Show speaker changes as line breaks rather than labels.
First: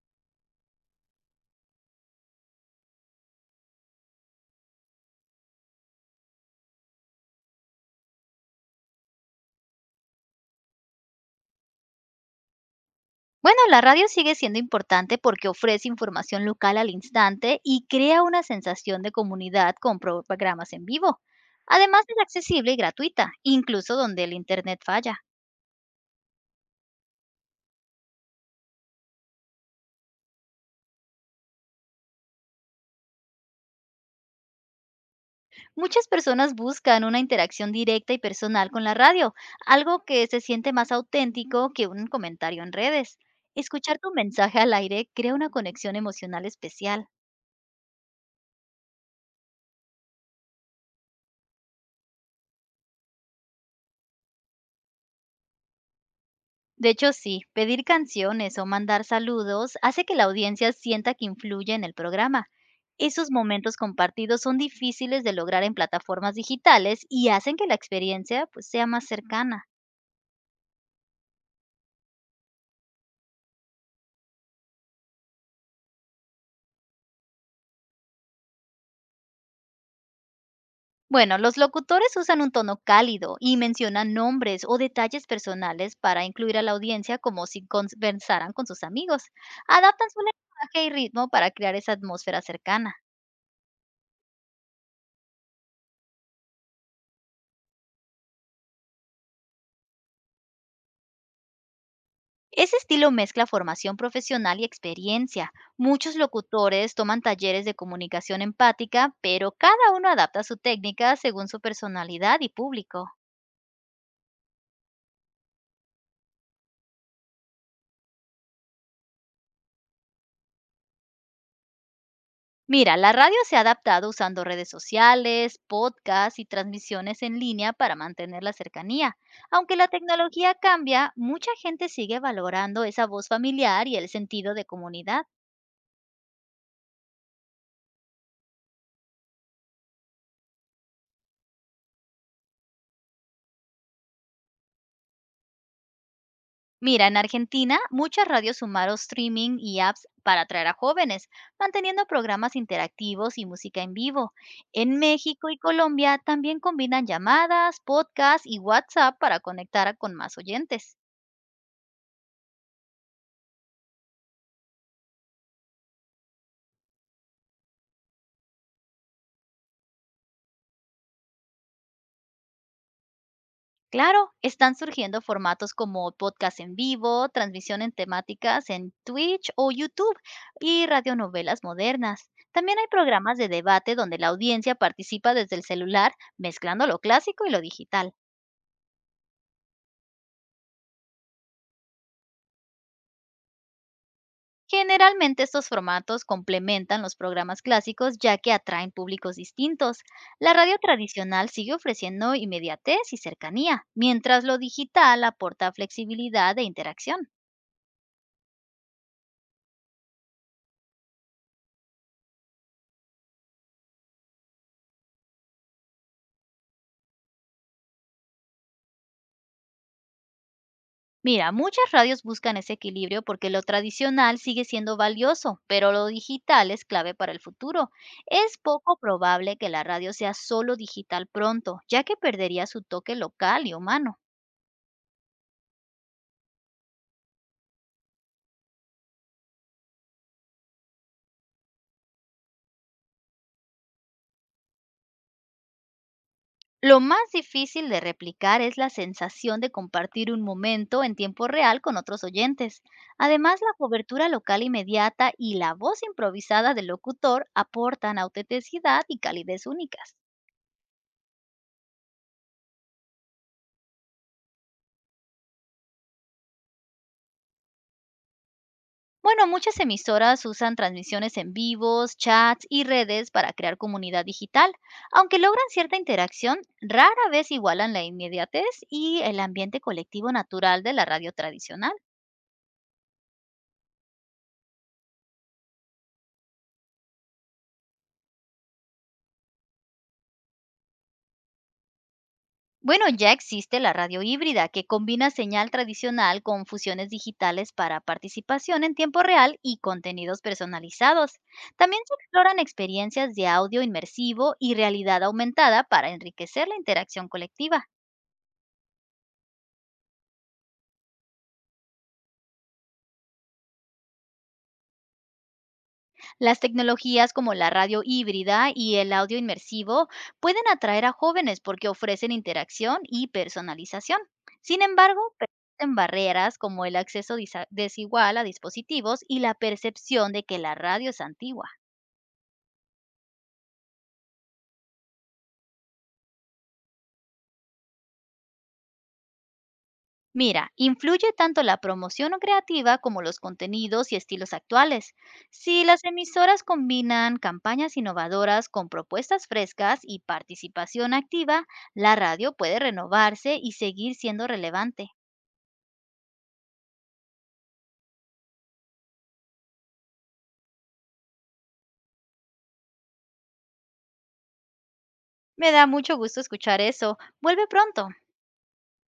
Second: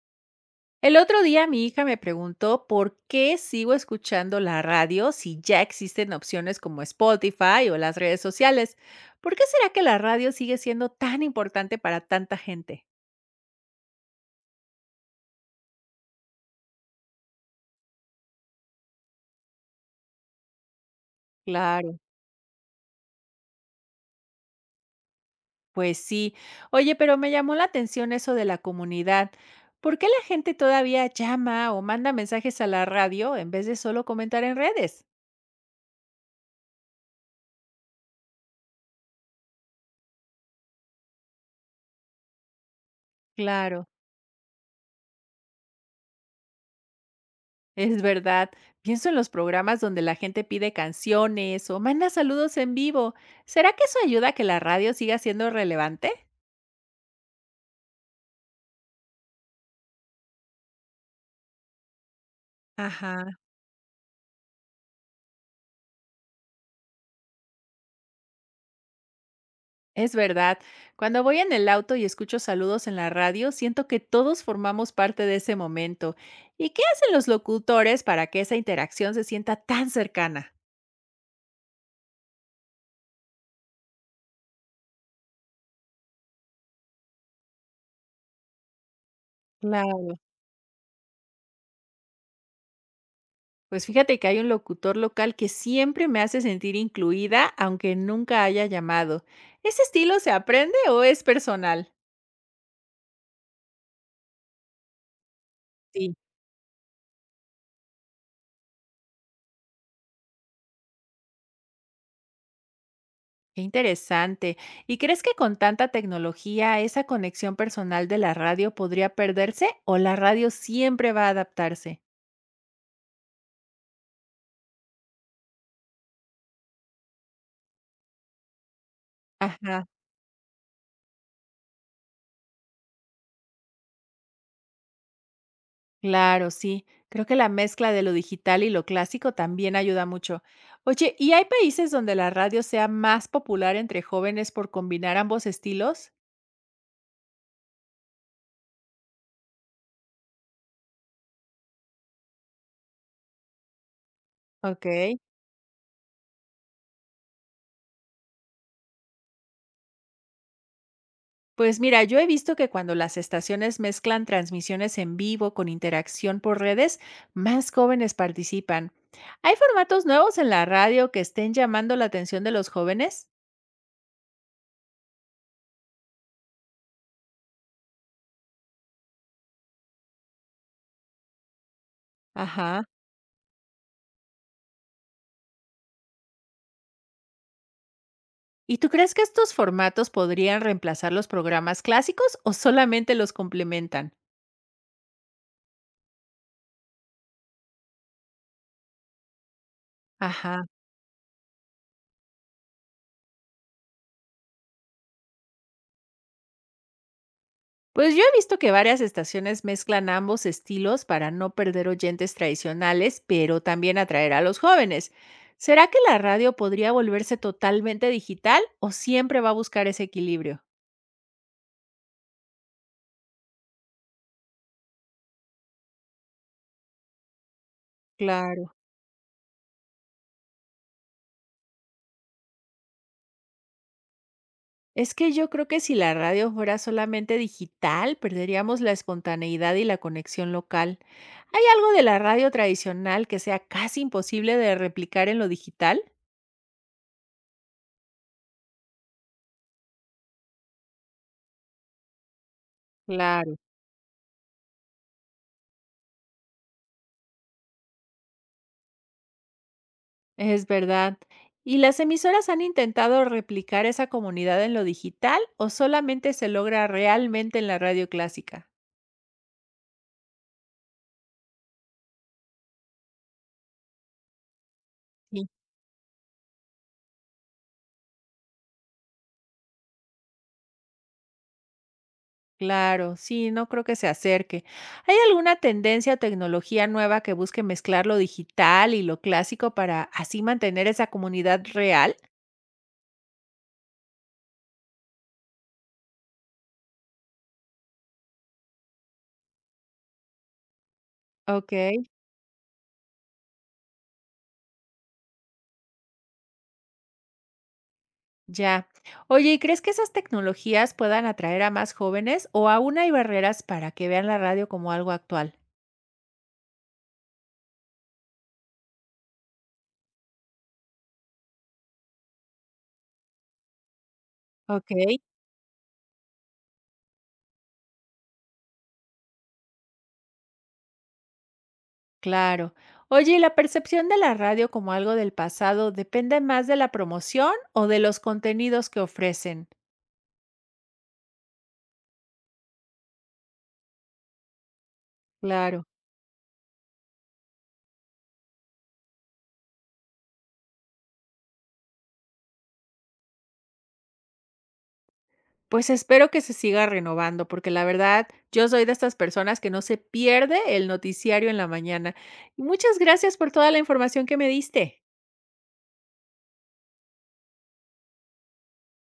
El otro día mi hija me preguntó por qué sigo escuchando la radio si ya existen opciones como Spotify o las redes sociales. ¿Por qué será que la radio sigue siendo tan importante para tanta gente?
Bueno, la radio sigue siendo importante porque ofrece información local al instante y crea una sensación de comunidad con programas en vivo.
Claro,
Además es accesible y gratuita, incluso donde el Internet falla.
pues sí. Oye, pero me llamó la atención eso de la comunidad. ¿Por qué la gente todavía llama o manda mensajes a la radio en vez de solo comentar en redes?
Muchas personas buscan una interacción directa y personal con la radio, algo que se siente más auténtico que un comentario en redes.
Claro.
Escuchar tu mensaje al aire crea una conexión emocional especial.
Es verdad. Pienso en los programas donde la gente pide canciones o manda saludos en vivo. ¿Será que eso ayuda a que la radio siga siendo relevante?
De hecho, sí, pedir canciones o mandar saludos hace que la audiencia sienta que influye en el programa. Esos
Ajá.
momentos compartidos son difíciles de lograr en plataformas digitales y hacen que la experiencia pues, sea más cercana.
Es verdad. Cuando voy en el auto y escucho saludos en la radio, siento que todos formamos parte de ese momento. ¿Y qué hacen los locutores para que esa interacción se sienta tan cercana?
Bueno, los locutores usan un tono cálido y mencionan nombres o detalles personales para incluir a la audiencia como si conversaran con sus amigos. Adaptan
Claro.
su lenguaje y ritmo para crear esa atmósfera cercana.
Pues fíjate que hay un locutor local que siempre me hace sentir incluida, aunque nunca haya llamado. ¿Ese estilo se aprende o es personal?
Ese estilo mezcla formación profesional y experiencia.
Sí.
Muchos locutores toman talleres de comunicación empática, pero cada uno adapta su técnica según su personalidad y público.
Qué interesante. ¿Y crees que con tanta tecnología esa conexión personal de la radio podría perderse o la radio siempre va a adaptarse?
Mira, la radio se ha adaptado usando redes sociales, podcasts y transmisiones en línea para mantener la cercanía. Aunque
Ajá,
la tecnología cambia, mucha gente sigue valorando esa voz familiar y el sentido de comunidad.
claro, sí. Creo que la mezcla de lo digital y lo clásico también ayuda mucho. Oye, ¿y hay países donde la radio sea más popular entre jóvenes por combinar ambos estilos?
Mira, en Argentina muchas radios sumaron streaming y apps para atraer a jóvenes, manteniendo programas interactivos y música en vivo. En
Ok.
México y Colombia también combinan llamadas, podcasts y WhatsApp para conectar con más oyentes.
Pues mira, yo he visto que cuando las estaciones mezclan transmisiones en vivo con interacción por redes, más jóvenes participan. ¿Hay formatos nuevos en la radio que estén llamando la atención de los jóvenes?
Claro, están surgiendo formatos como podcast en vivo, transmisión en temáticas en Twitch o YouTube y radionovelas modernas. También
Ajá.
hay programas de debate donde la audiencia participa desde el celular, mezclando lo clásico y lo digital.
¿Y tú crees que estos formatos podrían reemplazar los programas clásicos o solamente los complementan?
Generalmente estos formatos complementan los programas clásicos ya que atraen públicos distintos. La
Ajá.
radio tradicional sigue ofreciendo inmediatez y cercanía, mientras lo digital aporta flexibilidad e interacción.
Pues yo he visto que varias estaciones mezclan ambos estilos para no perder oyentes tradicionales, pero también atraer a los jóvenes. ¿Será que la radio podría volverse totalmente digital o siempre va a buscar ese equilibrio?
Mira, muchas radios buscan ese equilibrio porque lo tradicional sigue siendo valioso, pero lo digital es clave para el futuro. Es
Claro.
poco probable que la radio sea solo digital pronto, ya que perdería su toque local y humano.
Es que yo creo que si la radio fuera solamente digital, perderíamos la espontaneidad y la conexión local. ¿Hay algo de la radio tradicional que sea casi imposible de replicar en lo digital?
Lo más difícil de replicar es la sensación de compartir un momento en tiempo real con otros oyentes.
Claro.
Además, la cobertura local inmediata y la voz improvisada del locutor aportan autenticidad y calidez únicas.
Es verdad. ¿Y las emisoras han intentado replicar esa comunidad en lo digital o solamente se logra realmente en la radio clásica?
Bueno, muchas emisoras usan transmisiones en vivos, chats y redes para crear comunidad digital. Aunque
Sí.
logran cierta interacción, rara vez igualan la inmediatez y el ambiente colectivo natural de la radio tradicional.
Claro, sí, no creo que se acerque. ¿Hay alguna tendencia o tecnología nueva que busque mezclar lo digital y lo clásico para así mantener esa comunidad real?
Bueno, ya existe la radio híbrida, que combina señal tradicional con fusiones digitales para participación en tiempo real y contenidos personalizados.
Ok,
También se exploran experiencias de audio inmersivo y realidad aumentada para enriquecer la interacción colectiva.
ya. Oye, ¿y crees que esas tecnologías puedan atraer a más jóvenes o aún hay barreras para que vean la radio como algo actual?
Las tecnologías como la radio híbrida y el audio inmersivo pueden atraer a jóvenes porque ofrecen interacción y personalización. Sin
Ok.
embargo, existen barreras como el acceso desigual a dispositivos y la percepción de que la radio es antigua.
Claro. Oye, ¿y la percepción de la radio como algo del pasado depende más de la promoción o de los contenidos que ofrecen?
Mira, influye tanto la promoción creativa como los contenidos y estilos actuales. Si
Claro.
las emisoras combinan campañas innovadoras con propuestas frescas y participación activa, la radio puede renovarse y seguir siendo relevante.
Pues espero que se siga renovando, porque la verdad, yo soy de estas personas que no se pierde el noticiario en la mañana. Muchas gracias por toda la información que me diste.
Me da mucho gusto escuchar eso. Vuelve pronto.